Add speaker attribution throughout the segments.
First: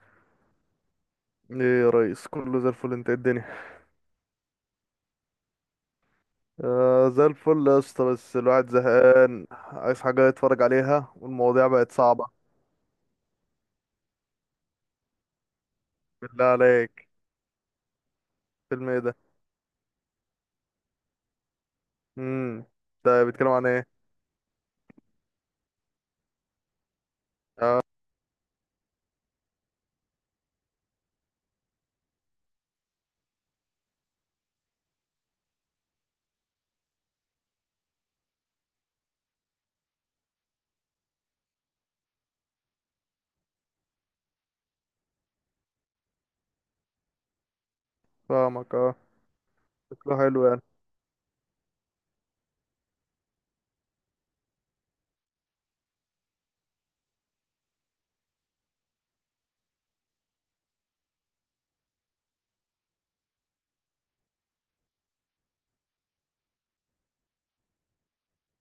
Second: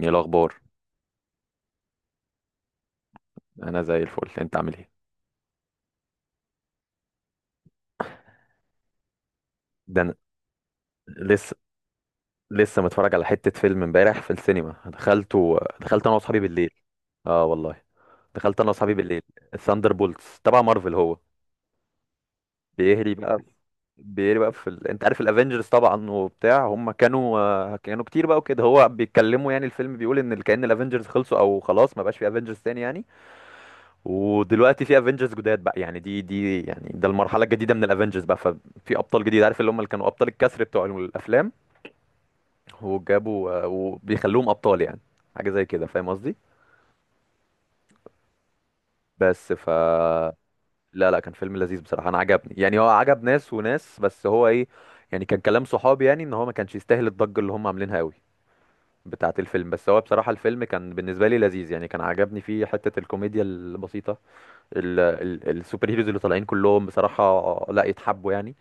Speaker 1: ايه الاخبار؟
Speaker 2: ايه، يا ريس كله زي الفل. انت ايه الدنيا؟
Speaker 1: انا زي الفل، انت عامل ايه؟
Speaker 2: آه زي الفل يا اسطى، بس الواحد زهقان عايز
Speaker 1: ده انا
Speaker 2: حاجة يتفرج عليها
Speaker 1: لسه
Speaker 2: والمواضيع بقت صعبة.
Speaker 1: لسه متفرج على حته فيلم امبارح في السينما، دخلته، دخلت انا واصحابي
Speaker 2: بالله
Speaker 1: بالليل.
Speaker 2: عليك.
Speaker 1: اه والله دخلت انا
Speaker 2: فيلم
Speaker 1: واصحابي
Speaker 2: ايه ده؟
Speaker 1: بالليل. الثاندر بولتس تبع مارفل هو.
Speaker 2: امم.
Speaker 1: بيهري
Speaker 2: ده
Speaker 1: بقى
Speaker 2: بيتكلم
Speaker 1: في-
Speaker 2: عن ايه؟
Speaker 1: بيهري بقى في انت عارف الافنجرز طبعا وبتاع، هم كانوا
Speaker 2: اه،
Speaker 1: كانوا كتير بقى وكده، هو بيتكلموا يعني، الفيلم بيقول ان كأن الافنجرز خلصوا او خلاص ما بقاش في افنجرز تاني يعني. ودلوقتي في افنجرز جداد بقى، يعني دي يعني ده المرحله الجديده من الافنجرز بقى. ففي ابطال جديد، عارف اللي هم اللي كانوا ابطال الكسر بتوع الافلام، وجابوا وبيخلوهم ابطال يعني. حاجه زي كده، فاهم قصدي.
Speaker 2: فاهمك اه.
Speaker 1: بس ف
Speaker 2: شكله حلو يعني.
Speaker 1: لا لا، كان فيلم لذيذ بصراحه، انا عجبني يعني. هو عجب ناس وناس، بس هو ايه يعني، كان كلام صحابي يعني ان هو ما كانش يستاهل الضجه اللي هم عاملينها قوي بتاعه الفيلم. بس هو بصراحه الفيلم كان بالنسبه لي لذيذ يعني، كان عجبني فيه حته الكوميديا البسيطه. السوبر هيروز اللي طالعين كلهم بصراحه لا يتحبوا يعني.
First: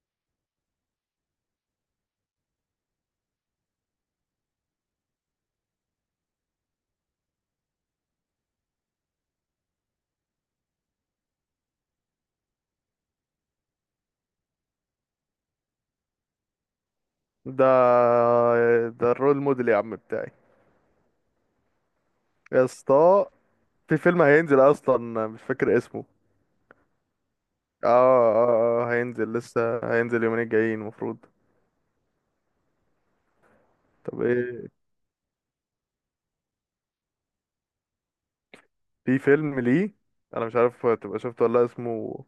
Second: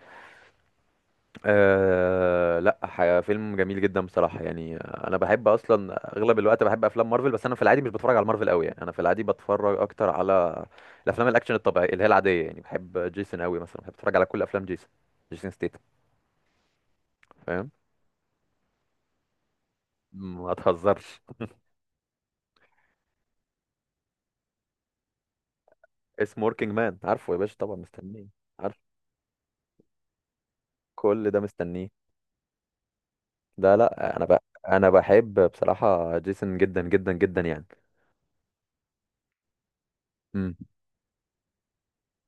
Speaker 1: أه لا، فيلم جميل جدا بصراحة يعني. أنا بحب أصلا أغلب الوقت بحب أفلام مارفل، بس أنا في العادي مش بتفرج على مارفل قوي يعني. أنا في العادي بتفرج أكتر على الأفلام الأكشن الطبيعية اللي هي العادية يعني. بحب جيسون قوي مثلا، بحب أتفرج على كل أفلام جيسون. جيسون ستيتم.
Speaker 2: ده
Speaker 1: فاهم؟
Speaker 2: ده الرول موديل يا عم بتاعي.
Speaker 1: ما تهزرش.
Speaker 2: يا اسطى، في فيلم هينزل اصلا مش فاكر اسمه.
Speaker 1: اسمه وركينج مان، عارفه يا باشا طبعا،
Speaker 2: اه
Speaker 1: مستنيه. عارف.
Speaker 2: اه اه، هينزل لسه. هينزل اليومين الجايين المفروض.
Speaker 1: كل ده مستنيه. ده لا،
Speaker 2: طب
Speaker 1: أنا بقى
Speaker 2: ايه،
Speaker 1: أنا بحب بصراحة جيسون جدا جدا جدا يعني.
Speaker 2: في فيلم ليه انا
Speaker 1: امم،
Speaker 2: مش عارف تبقى شفته ولا لأ، اسمه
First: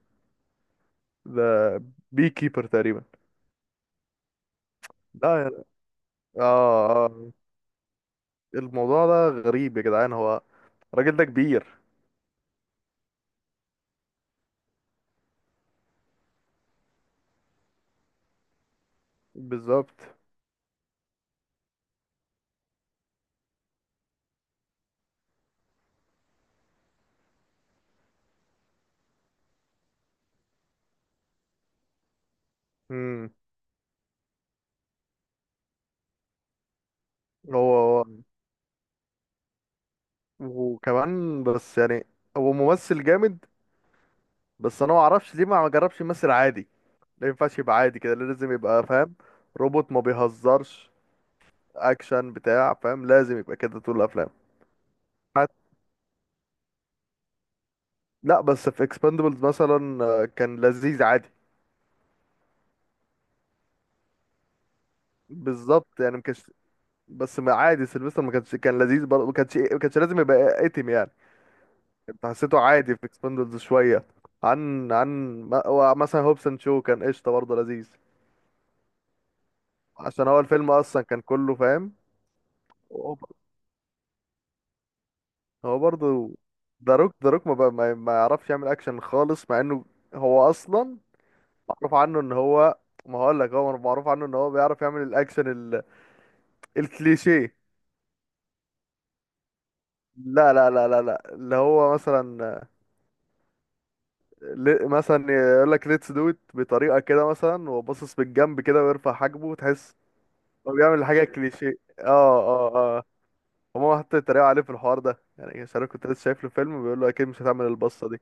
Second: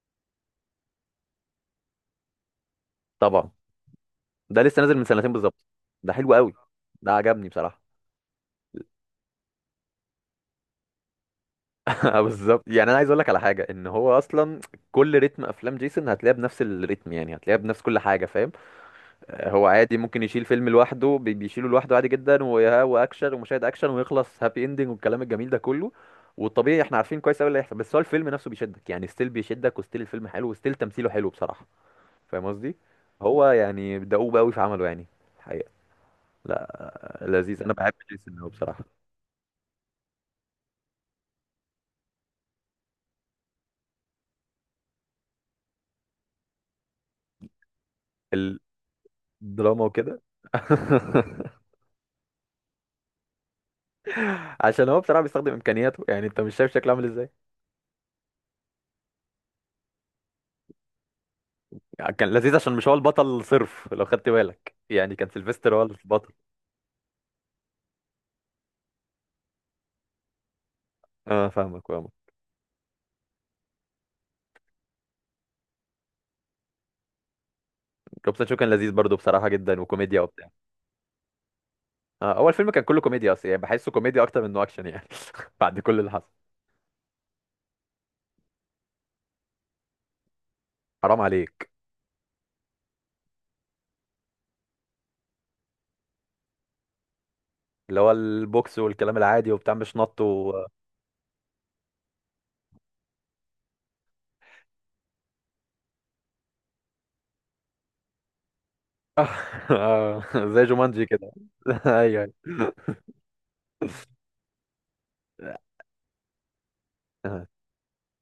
Speaker 2: ده بي كيبر تقريبا.
Speaker 1: طبعا. ده لسه نازل من سنتين
Speaker 2: لا
Speaker 1: بالظبط.
Speaker 2: يا-
Speaker 1: ده حلو قوي.
Speaker 2: اه
Speaker 1: ده
Speaker 2: اه.
Speaker 1: عجبني بصراحة.
Speaker 2: الموضوع ده غريب يا جدعان. هو الراجل ده كبير.
Speaker 1: بالظبط. يعني انا عايز اقول لك على حاجه، ان هو اصلا كل رتم افلام جيسون هتلاقيها بنفس الريتم يعني، هتلاقيها بنفس كل حاجه فاهم. هو عادي
Speaker 2: بالظبط.
Speaker 1: ممكن يشيل فيلم لوحده، بيشيله لوحده عادي جدا، واكشن ومشاهد اكشن ويخلص هابي اندنج والكلام الجميل ده كله. والطبيعي احنا عارفين كويس قوي اللي هيحصل، بس هو الفيلم نفسه بيشدك يعني. ستيل بيشدك، وستيل الفيلم حلو، وستيل تمثيله حلو بصراحه. فاهم قصدي؟
Speaker 2: امم.
Speaker 1: هو يعني دؤوب قوي في عمله يعني، الحقيقه. لا،
Speaker 2: هو
Speaker 1: لذيذ، انا بحب
Speaker 2: هو
Speaker 1: جيسون قوي بصراحه.
Speaker 2: وكمان، بس يعني هو ممثل جامد. بس انا ما اعرفش ليه ما جربش يمثل عادي. ما ينفعش يبقى عادي كده، لازم يبقى فاهم.
Speaker 1: الدراما
Speaker 2: روبوت، ما
Speaker 1: وكده.
Speaker 2: بيهزرش. اكشن بتاع فاهم، لازم يبقى كده طول الافلام.
Speaker 1: عشان هو بصراحه بيستخدم
Speaker 2: حت-
Speaker 1: امكانياته يعني، انت مش شايف شكله عامل ازاي.
Speaker 2: لا، بس في اكسباندبلز مثلا كان لذيذ عادي.
Speaker 1: يعني كان لذيذ عشان مش هو البطل صرف، لو خدت بالك يعني كان سيلفستر هو
Speaker 2: بالظبط، يعني ما
Speaker 1: البطل.
Speaker 2: كانش. بس ما عادي، سيلفستر ما كانش، كان لذيذ برضه، ما كانش ما كانش لازم يبقى اتم يعني.
Speaker 1: اه فاهمك فاهمك.
Speaker 2: كنت حسيته عادي في اكسبندبلز شويه. عن عن هو مثلا هوبسون شو كان قشطه برضه، لذيذ.
Speaker 1: جوبسون شو كان لذيذ برضو بصراحه جدا، وكوميديا
Speaker 2: عشان هو
Speaker 1: وبتاع.
Speaker 2: الفيلم اصلا كان كله فاهم.
Speaker 1: آه اول فيلم كان كله
Speaker 2: هو
Speaker 1: كوميديا اصلا يعني، بحسه كوميديا اكتر منه اكشن يعني بعد
Speaker 2: هو
Speaker 1: كل اللي حصل.
Speaker 2: برضه. ذا روك ذا روك ما ما يعرفش يعمل اكشن خالص، مع انه هو اصلا
Speaker 1: حرام عليك.
Speaker 2: معروف عنه ان هو... ما هقول لك، هو معروف عنه ان هو بيعرف يعمل الاكشن، ال... الكليشيه.
Speaker 1: اللي هو البوكس والكلام العادي وبتاع، مش نط
Speaker 2: لا لا لا لا لا، اللي هو مثلا مثلا يقول لك ليتس دو ات بطريقه كده مثلا، وباصص بالجنب كده ويرفع حاجبه وتحس.
Speaker 1: آه، زي
Speaker 2: هو
Speaker 1: جومانجي
Speaker 2: بيعمل حاجه
Speaker 1: كده.
Speaker 2: كليشيه
Speaker 1: ايوه.
Speaker 2: اه. اه اه، هما حتى اتريقوا عليه في الحوار ده يعني. مش عارف، كنت لسه شايف له فيلم بيقول له اكيد مش
Speaker 1: ايوه.
Speaker 2: هتعمل البصه دي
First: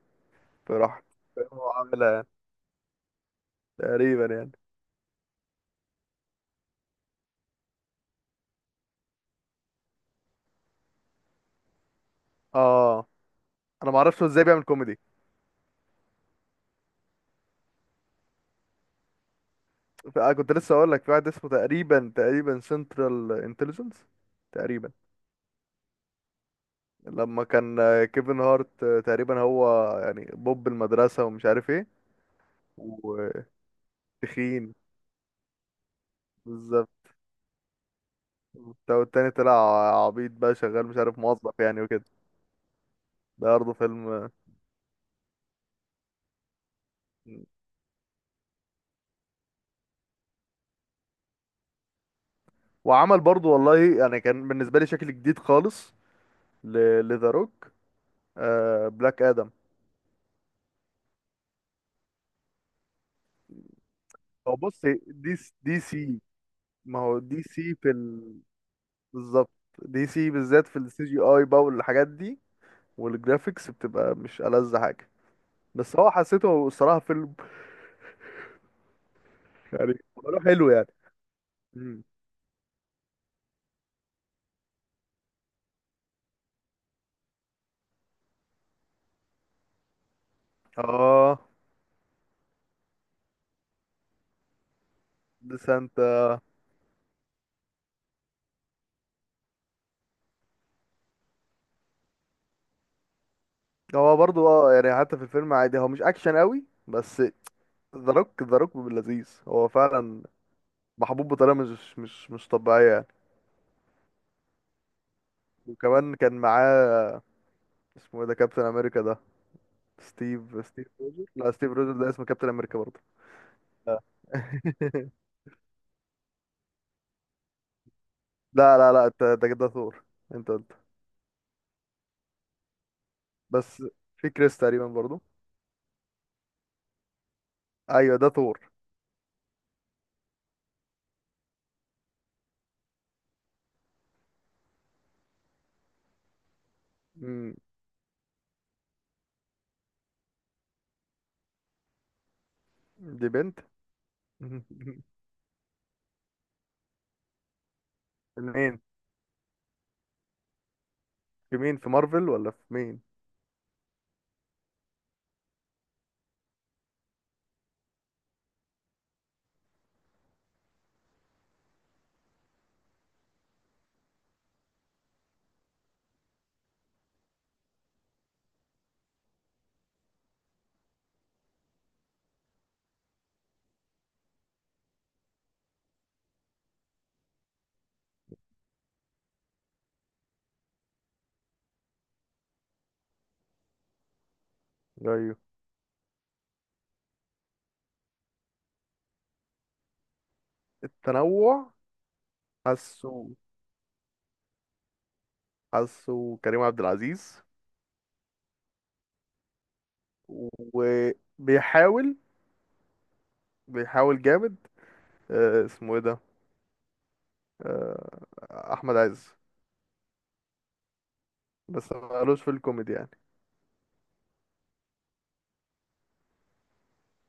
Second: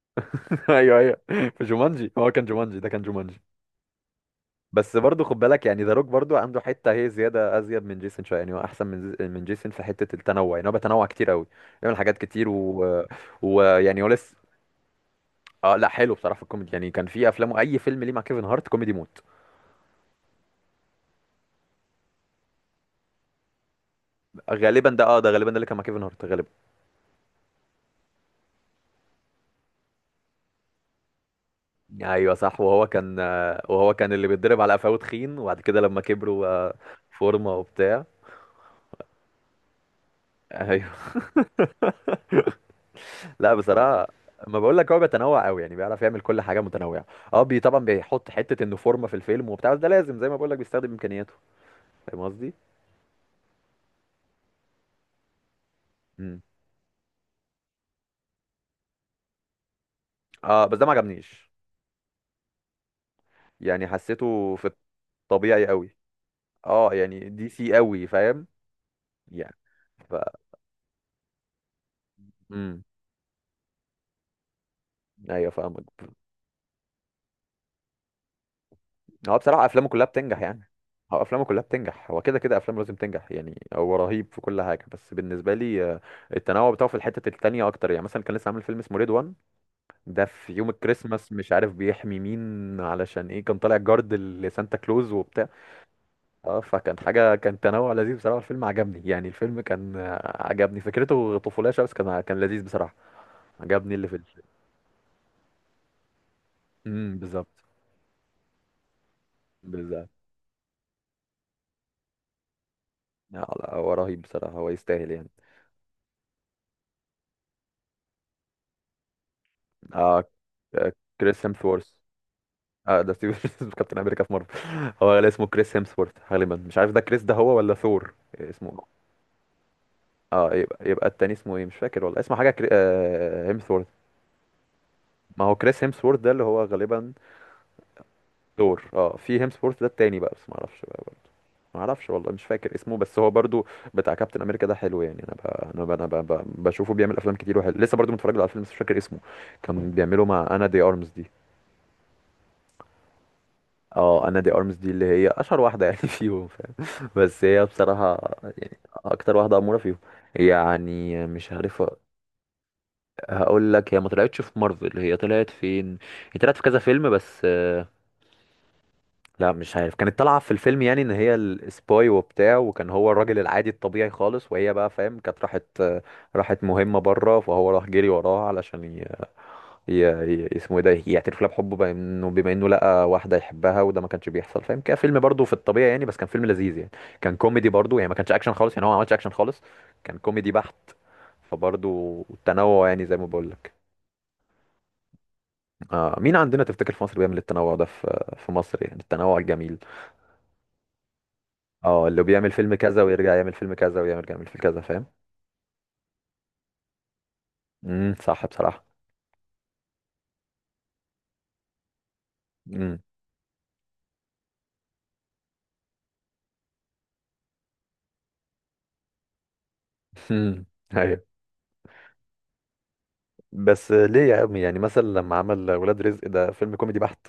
Speaker 1: ايوه
Speaker 2: فراح
Speaker 1: ايوه، في
Speaker 2: هو عاملها
Speaker 1: جومانجي
Speaker 2: يعني.
Speaker 1: هو كان، جومانجي ده كان جومانجي.
Speaker 2: تقريبا يعني.
Speaker 1: بس برضه خد بالك يعني ذا روك برضه عنده حته هي زياده، ازيد من جيسون شويه يعني. هو احسن من جيسون في حته التنوع يعني. هو بيتنوع كتير قوي، بيعمل حاجات كتير
Speaker 2: اه، انا ما
Speaker 1: ويعني هو
Speaker 2: اعرفش هو
Speaker 1: لسه.
Speaker 2: ازاي بيعمل كوميدي.
Speaker 1: اه لا، حلو بصراحه في الكوميدي يعني. كان في افلامه اي فيلم ليه مع كيفن هارت كوميدي موت.
Speaker 2: أنا كنت لسه اقول لك في واحد اسمه تقريبا تقريبا سنترال انتليجنس.
Speaker 1: غالبا
Speaker 2: تقريبا
Speaker 1: ده، اه ده غالبا ده اللي كان مع كيفن هارت غالبا.
Speaker 2: لما كان كيفن هارت، تقريبا هو يعني بوب المدرسه ومش عارف ايه.
Speaker 1: ايوه صح، وهو كان وهو كان اللي بيتضرب على
Speaker 2: وتخين.
Speaker 1: قفاه، تخين، وبعد كده لما كبروا
Speaker 2: بالظبط.
Speaker 1: فورمه وبتاع.
Speaker 2: والتاني طلع عبيط بقى، شغال مش
Speaker 1: ايوه.
Speaker 2: عارف، موظف يعني وكده. ده
Speaker 1: لا
Speaker 2: برضه
Speaker 1: بصراحه،
Speaker 2: فيلم.
Speaker 1: ما بقول لك هو بيتنوع قوي يعني، بيعرف يعمل كل حاجه متنوعه. اه، بي طبعا بيحط حته انه فورمه في الفيلم وبتاع، بس ده لازم زي ما بقول لك، بيستخدم امكانياته. فاهم قصدي؟
Speaker 2: وعمل برضه والله، يعني كان بالنسبة لي شكل جديد خالص
Speaker 1: امم.
Speaker 2: لذا روك. بلاك آدم.
Speaker 1: اه بس ده ما عجبنيش، يعني حسيته
Speaker 2: هو
Speaker 1: في
Speaker 2: بص،
Speaker 1: الطبيعي
Speaker 2: دي
Speaker 1: قوي.
Speaker 2: سي.
Speaker 1: اه،
Speaker 2: ما هو
Speaker 1: يعني
Speaker 2: دي
Speaker 1: دي سي
Speaker 2: سي. في
Speaker 1: قوي،
Speaker 2: ال...
Speaker 1: فاهم.
Speaker 2: بالظبط،
Speaker 1: يعني
Speaker 2: دي
Speaker 1: ف،
Speaker 2: سي بالذات في السي جي اي بقى والحاجات دي.
Speaker 1: امم.
Speaker 2: والجرافيكس بتبقى مش ألذ حاجة.
Speaker 1: ايوه
Speaker 2: بس
Speaker 1: فاهمك.
Speaker 2: هو حسيته الصراحة فيلم.
Speaker 1: هو بصراحه افلامه
Speaker 2: يعني
Speaker 1: كلها بتنجح
Speaker 2: عمله
Speaker 1: يعني.
Speaker 2: حلو يعني.
Speaker 1: هو افلامه كلها
Speaker 2: مم.
Speaker 1: بتنجح، هو كده كده افلامه لازم تنجح يعني، هو رهيب في كل حاجه. بس بالنسبه لي التنوع بتاعه في الحته التانيه اكتر يعني. مثلا كان لسه عامل فيلم اسمه ريد، ده في يوم الكريسماس
Speaker 2: اه،
Speaker 1: مش عارف بيحمي مين علشان ايه، كان طالع جارد لسانتا كلوز وبتاع.
Speaker 2: ديسنت.
Speaker 1: اه، فكان حاجة، كان تنوع لذيذ بصراحة، الفيلم عجبني يعني. الفيلم كان عجبني فكرته، طفولية شوية بس كان، كان لذيذ بصراحة، عجبني اللي في
Speaker 2: هو
Speaker 1: الفيلم.
Speaker 2: برضو اه، يعني حتى في الفيلم عادي هو مش اكشن قوي
Speaker 1: امم،
Speaker 2: بس.
Speaker 1: بالظبط.
Speaker 2: ذا روك ذا روك لذيذ هو
Speaker 1: بالظبط.
Speaker 2: فعلا، محبوب بطريقه مش طبيعيه يعني.
Speaker 1: لا لا، هو رهيب بصراحة، هو يستاهل يعني.
Speaker 2: وكمان كان معاه، اسمه ايه ده، كابتن امريكا ده،
Speaker 1: اه.
Speaker 2: ستيف
Speaker 1: آه،
Speaker 2: ستيف روجر.
Speaker 1: كريس
Speaker 2: لا، ستيف
Speaker 1: هيمثورث.
Speaker 2: روجر ده اسمه كابتن امريكا برضه.
Speaker 1: اه ده ستيف كابتن
Speaker 2: آه.
Speaker 1: امريكا في مارفل. هو اللي اسمه كريس هيمثورث غالبا، مش عارف ده كريس ده هو ولا ثور
Speaker 2: لا
Speaker 1: اسمه.
Speaker 2: لا لا، انت ده ثور. انت
Speaker 1: اه
Speaker 2: قلت،
Speaker 1: يبقى، يبقى التاني اسمه ايه مش فاكر والله، اسمه حاجه
Speaker 2: بس
Speaker 1: هيمثورث.
Speaker 2: في كريس تقريبا برضه.
Speaker 1: ما هو كريس هيمسورث ده اللي هو غالبا
Speaker 2: ايوه، ده ثور.
Speaker 1: ثور. اه، في هيمسورث ده التاني بقى بس ما اعرفش بقى برضه. ما اعرفش والله، مش فاكر اسمه، بس هو برضو بتاع كابتن امريكا ده حلو يعني. انا بقى، انا بقى بشوفه بيعمل افلام
Speaker 2: مم.
Speaker 1: كتير وحلو. لسه برضو متفرج له على فيلم بس مش فاكر اسمه. كان بيعمله مع انا دي ارمز دي.
Speaker 2: دي بنت.
Speaker 1: اه، انا دي ارمز دي اللي هي اشهر واحده يعني فيهم، فاهم. بس هي بصراحه
Speaker 2: منين؟
Speaker 1: اكتر واحده اموره فيهم يعني، مش
Speaker 2: في مين،
Speaker 1: عارف.
Speaker 2: في مارفل ولا في مين؟
Speaker 1: هقول لك، هي ما طلعتش في مارفل، هي طلعت فين؟ هي طلعت في كذا فيلم بس. لا، مش عارف، كانت طالعة في الفيلم يعني ان هي السباي وبتاع، وكان هو الراجل العادي الطبيعي خالص. وهي بقى فاهم، كانت راحت، راحت مهمة بره، فهو راح جري وراها علشان ي... اسمه ايه ده، يعترف لها بحبه، بما انه، بما انه لقى واحدة يحبها وده ما كانش بيحصل فاهم كده. فيلم برضه في الطبيعي يعني، بس كان فيلم لذيذ يعني. كان كوميدي برضه يعني، ما كانش اكشن خالص يعني، هو ما عملش اكشن خالص، كان كوميدي بحت. فبرضه التنوع يعني، زي ما بقول لك.
Speaker 2: ايوه،
Speaker 1: آه، مين عندنا تفتكر في مصر بيعمل التنوع ده في، في مصر يعني، التنوع الجميل؟
Speaker 2: التنوع.
Speaker 1: اه، اللي بيعمل فيلم كذا
Speaker 2: حاسه،
Speaker 1: ويرجع يعمل فيلم كذا ويرجع يعمل فيلم كذا، فاهم.
Speaker 2: حاسه كريم عبد العزيز.
Speaker 1: امم، صح بصراحة.
Speaker 2: وبيحاول،
Speaker 1: امم.
Speaker 2: بيحاول جامد. اسمه ايه ده، آه، احمد عز.
Speaker 1: ايوه.
Speaker 2: بس مالوش في الكوميدي يعني.
Speaker 1: بس ليه يا عمي، يعني مثلا لما عمل ولاد رزق ده فيلم كوميدي بحت.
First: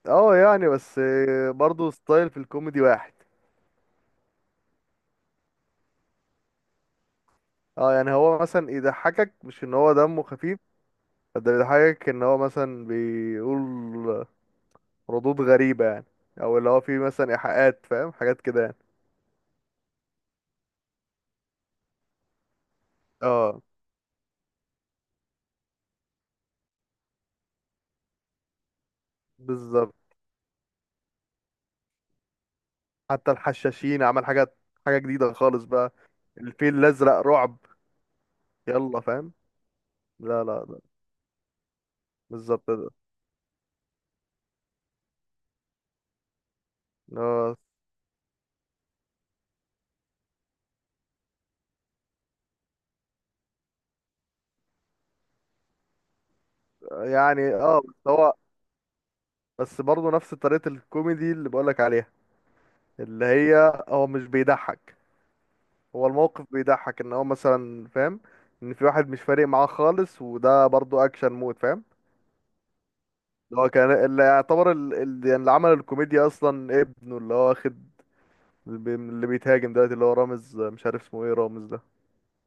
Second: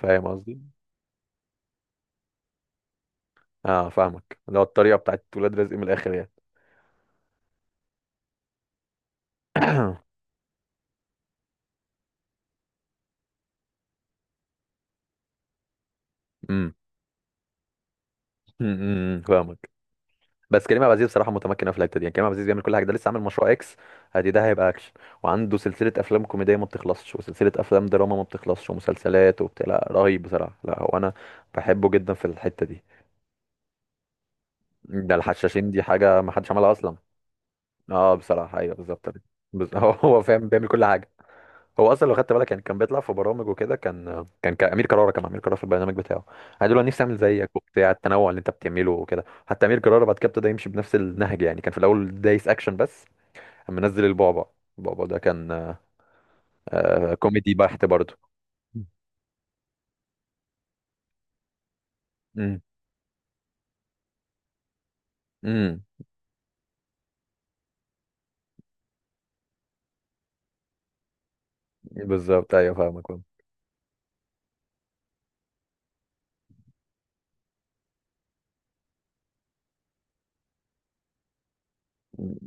Speaker 1: فاهم
Speaker 2: اه
Speaker 1: قصدي؟
Speaker 2: يعني، بس برضه ستايل في الكوميدي واحد.
Speaker 1: اه فاهمك، اللي هو الطريقة بتاعت ولاد رزق من الاخر يعني.
Speaker 2: اه يعني هو مثلا يضحكك، مش ان هو دمه خفيف. ده بيضحكك ان هو مثلا بيقول ردود غريبة يعني، او اللي
Speaker 1: امم.
Speaker 2: هو فيه مثلا ايحاءات، فاهم حاجات كده يعني.
Speaker 1: فاهمك. بس كريم عبد العزيز بصراحة متمكن في الحتة دي يعني. كريم عبد العزيز بيعمل كل حاجة، ده لسه عامل مشروع
Speaker 2: اه،
Speaker 1: اكس، ادي ده هيبقى اكشن. وعنده سلسلة افلام كوميدية ما بتخلصش، وسلسلة افلام دراما ما بتخلصش، ومسلسلات وبتاع. لا
Speaker 2: بالظبط.
Speaker 1: رهيب بصراحة، لا هو انا بحبه جدا في الحتة دي.
Speaker 2: حتى الحشاشين عمل حاجات، حاجة
Speaker 1: ده
Speaker 2: جديدة خالص
Speaker 1: الحشاشين دي
Speaker 2: بقى.
Speaker 1: حاجة ما حدش عملها
Speaker 2: الفيل
Speaker 1: أصلا.
Speaker 2: الأزرق رعب.
Speaker 1: اه بصراحة أيوه،
Speaker 2: يلا
Speaker 1: بالظبط.
Speaker 2: فاهم.
Speaker 1: هو هو
Speaker 2: لا
Speaker 1: فاهم،
Speaker 2: لا
Speaker 1: بيعمل
Speaker 2: لا،
Speaker 1: كل حاجة. هو أصلا لو خدت بالك يعني،
Speaker 2: بالظبط
Speaker 1: كان
Speaker 2: ده
Speaker 1: بيطلع في برامج وكده، كان كان أمير كرارة، كان أمير كرارة في البرنامج بتاعه قال له أنا دلوقتي نفسي أعمل
Speaker 2: اللي
Speaker 1: زيك
Speaker 2: هو،
Speaker 1: وبتاع، التنوع اللي أنت بتعمله وكده. حتى أمير كرارة بعد كده ابتدى يمشي بنفس النهج يعني، كان في الأول دايس أكشن بس. أما نزل البعبع، البعبع ده كان آه، كوميدي
Speaker 2: يعني اه
Speaker 1: بحت
Speaker 2: بس
Speaker 1: برضه.
Speaker 2: هو، بس برضه نفس طريقة الكوميدي اللي بقولك عليها.
Speaker 1: امم.
Speaker 2: اللي هي هو مش بيضحك،
Speaker 1: امم.
Speaker 2: هو الموقف بيضحك. ان هو مثلا فاهم، ان في واحد مش فارق معاه خالص، وده برضه اكشن مود فاهم.
Speaker 1: بالظبط. ايوه فاهمك فاهم.
Speaker 2: اللي هو كان اللي يعتبر يعني اللي عمل الكوميديا اصلا ابنه، اللي هو واخد اللي بيتهاجم دلوقتي اللي هو رامز، مش عارف اسمه ايه رامز ده،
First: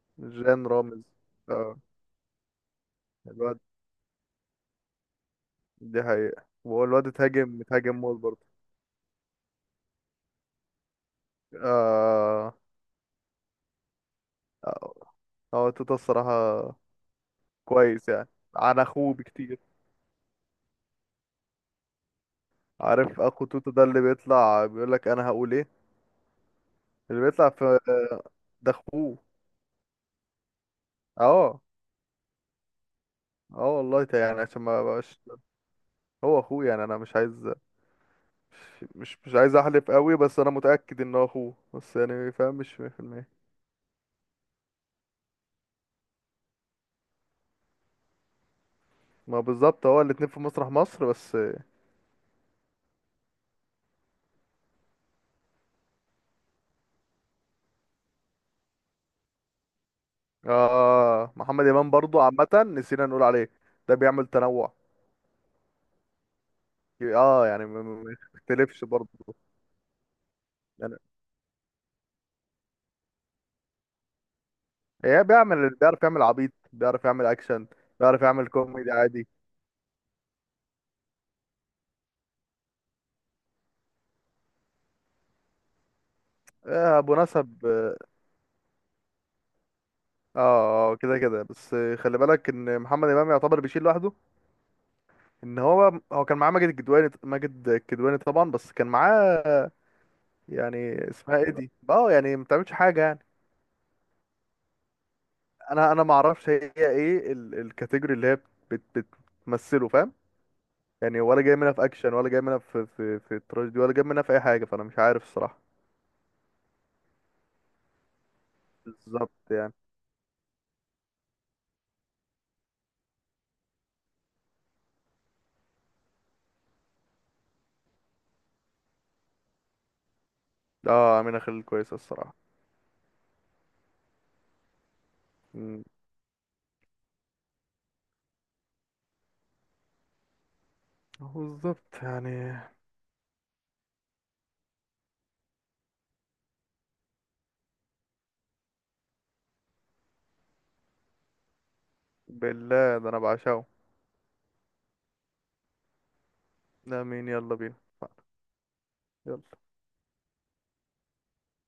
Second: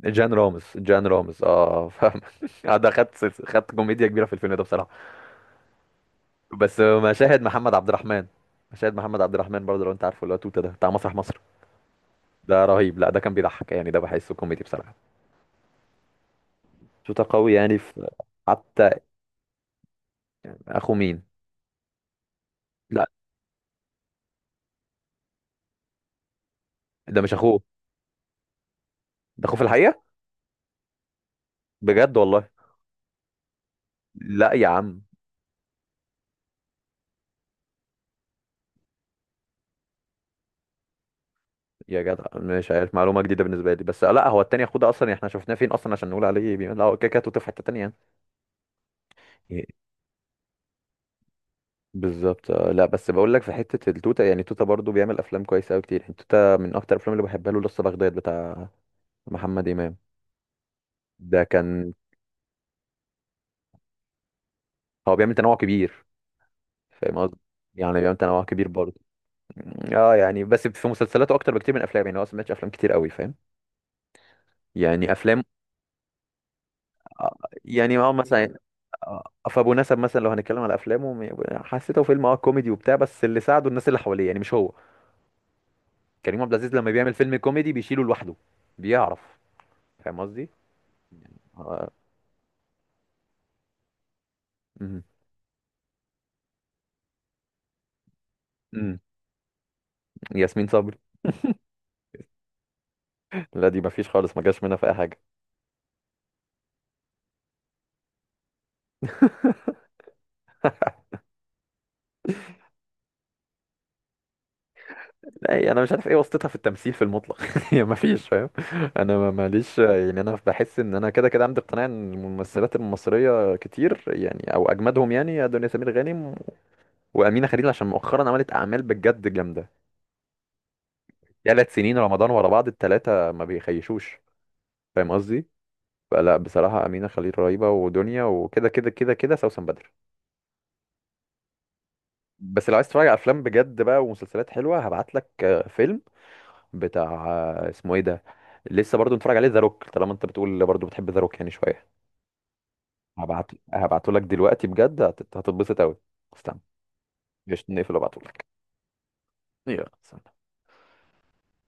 Speaker 1: جان رامز
Speaker 2: جان رامز.
Speaker 1: جان رامز
Speaker 2: اه،
Speaker 1: اه فاهم. ده خد،
Speaker 2: الواد.
Speaker 1: خد كوميديا كبيره في الفيلم ده بصراحه.
Speaker 2: دي حقيقة،
Speaker 1: بس
Speaker 2: والواد
Speaker 1: مشاهد
Speaker 2: اتهاجم
Speaker 1: محمد عبد
Speaker 2: اتهاجم موت
Speaker 1: الرحمن،
Speaker 2: برضه.
Speaker 1: مشاهد محمد عبد الرحمن برضه، لو انت عارفه اللي هو توتة ده بتاع مسرح مصر،
Speaker 2: اه
Speaker 1: ده رهيب. لا ده كان بيضحك يعني، ده بحسه كوميدي بصراحة.
Speaker 2: اه، هو توتا الصراحة
Speaker 1: توتة قوي يعني، في
Speaker 2: كويس يعني، عن
Speaker 1: حتى.
Speaker 2: اخوه بكتير.
Speaker 1: اخو مين؟ لا
Speaker 2: عارف اخو توتا ده اللي بيطلع بيقول لك انا هقول ايه،
Speaker 1: ده
Speaker 2: اللي
Speaker 1: مش
Speaker 2: بيطلع
Speaker 1: اخوه.
Speaker 2: في ده اخوه.
Speaker 1: ده اخوه في الحقيقة،
Speaker 2: اه
Speaker 1: بجد والله.
Speaker 2: اه والله، يعني
Speaker 1: لا
Speaker 2: عشان
Speaker 1: يا
Speaker 2: ما
Speaker 1: عم.
Speaker 2: بقاش هو اخوه. يعني انا مش عايز، مش عايز احلف قوي، بس انا متأكد ان هو اخوه. بس
Speaker 1: يا جدع
Speaker 2: يعني فاهم،
Speaker 1: مش
Speaker 2: مش
Speaker 1: عارف، معلومة
Speaker 2: 100%.
Speaker 1: جديدة بالنسبة لي. بس لا هو التاني اخوه ده اصلا يعني، احنا شفناه فين اصلا عشان نقول عليه لا هو كده كده توتة في حتة تانية يعني.
Speaker 2: ما
Speaker 1: إيه،
Speaker 2: بالظبط هو الاتنين في مسرح مصر بس.
Speaker 1: بالظبط. لا بس بقول لك في حتة التوتة يعني. توتة برضه بيعمل افلام كويسة قوي كتير. توتة من اكتر الافلام اللي بحبها له لسه بغداد بتاع. محمد امام
Speaker 2: اه،
Speaker 1: ده
Speaker 2: محمد امام
Speaker 1: كان،
Speaker 2: برضو عامة نسينا نقول عليه. ده بيعمل تنوع.
Speaker 1: هو بيعمل تنوع كبير، فاهم قصدي.
Speaker 2: اه يعني، ما
Speaker 1: يعني
Speaker 2: ما- ما
Speaker 1: بيعمل تنوع كبير
Speaker 2: يختلفش
Speaker 1: برضه،
Speaker 2: برضو.
Speaker 1: اه، يعني بس في مسلسلاته اكتر بكتير من افلام يعني. هو أصلاً ما سمعتش افلام كتير قوي، فاهم، يعني
Speaker 2: هي
Speaker 1: افلام.
Speaker 2: بيعرف يعمل عبيط، بيعرف يعمل
Speaker 1: آه،
Speaker 2: اكشن،
Speaker 1: يعني اه
Speaker 2: بيعرف يعمل
Speaker 1: مثلا
Speaker 2: كوميدي
Speaker 1: آه،
Speaker 2: عادي.
Speaker 1: فابو نسب مثلا، لو هنتكلم على افلامه، حسيته فيلم اه كوميدي وبتاع، بس اللي ساعده الناس اللي حواليه يعني مش هو. كريم عبد العزيز لما بيعمل
Speaker 2: ابو
Speaker 1: فيلم
Speaker 2: نسب
Speaker 1: كوميدي
Speaker 2: اه.
Speaker 1: بيشيله لوحده، بيعرف. فاهم قصدي؟
Speaker 2: كده كده بس
Speaker 1: آه،
Speaker 2: خلي بالك ان محمد امام يعتبر بيشيل لوحده.
Speaker 1: مم.
Speaker 2: ان هو هو كان معاه ماجد الكدواني، ماجد الكدواني طبعا، بس كان
Speaker 1: مم.
Speaker 2: معاه،
Speaker 1: ياسمين صبري،
Speaker 2: يعني اسمها ايه دي، اه يعني ما بتعملش حاجه يعني.
Speaker 1: لا دي مفيش خالص، ما جاش منها في اي حاجه.
Speaker 2: انا ما اعرفش هي ايه الكاتيجوري اللي هي بت- بتمثله فاهم. يعني ولا جاي منها في اكشن، ولا جاي منها في في تراجيدي، ولا جاي منها في اي حاجه، فانا مش عارف
Speaker 1: لا
Speaker 2: الصراحه.
Speaker 1: يعني انا مش عارف ايه واسطتها في التمثيل في المطلق. هي ما فيش، فاهم. انا
Speaker 2: بالظبط يعني.
Speaker 1: ماليش يعني، انا بحس ان انا كده كده عندي اقتناع ان الممثلات المصريه كتير يعني، او اجمدهم يعني دنيا سمير غانم وامينه خليل، عشان مؤخرا عملت اعمال بجد جامده،
Speaker 2: اه، امينه خليل
Speaker 1: ثلاث
Speaker 2: كويسه
Speaker 1: سنين رمضان
Speaker 2: الصراحه.
Speaker 1: ورا بعض الثلاثه ما بيخيشوش. فاهم قصدي؟
Speaker 2: مم.
Speaker 1: فلا بصراحه امينه خليل رهيبه، ودنيا، وكده كده كده كده سوسن بدر.
Speaker 2: هو بالظبط يعني.
Speaker 1: بس لو عايز تتفرج على افلام بجد بقى ومسلسلات حلوه هبعت لك. فيلم، بتاع، اسمه ايه ده، لسه برضو بنتفرج عليه، ذا روك، طالما انت بتقول برضو بتحب ذا روك يعني شويه.
Speaker 2: بالله، ده انا
Speaker 1: هبعت،
Speaker 2: بعشقه.
Speaker 1: هبعته لك دلوقتي بجد، هتتبسط قوي. استنى.
Speaker 2: لا مين، يلا
Speaker 1: مش
Speaker 2: بينا.
Speaker 1: نقفل وابعته لك.
Speaker 2: يلا.
Speaker 1: يلا سلام.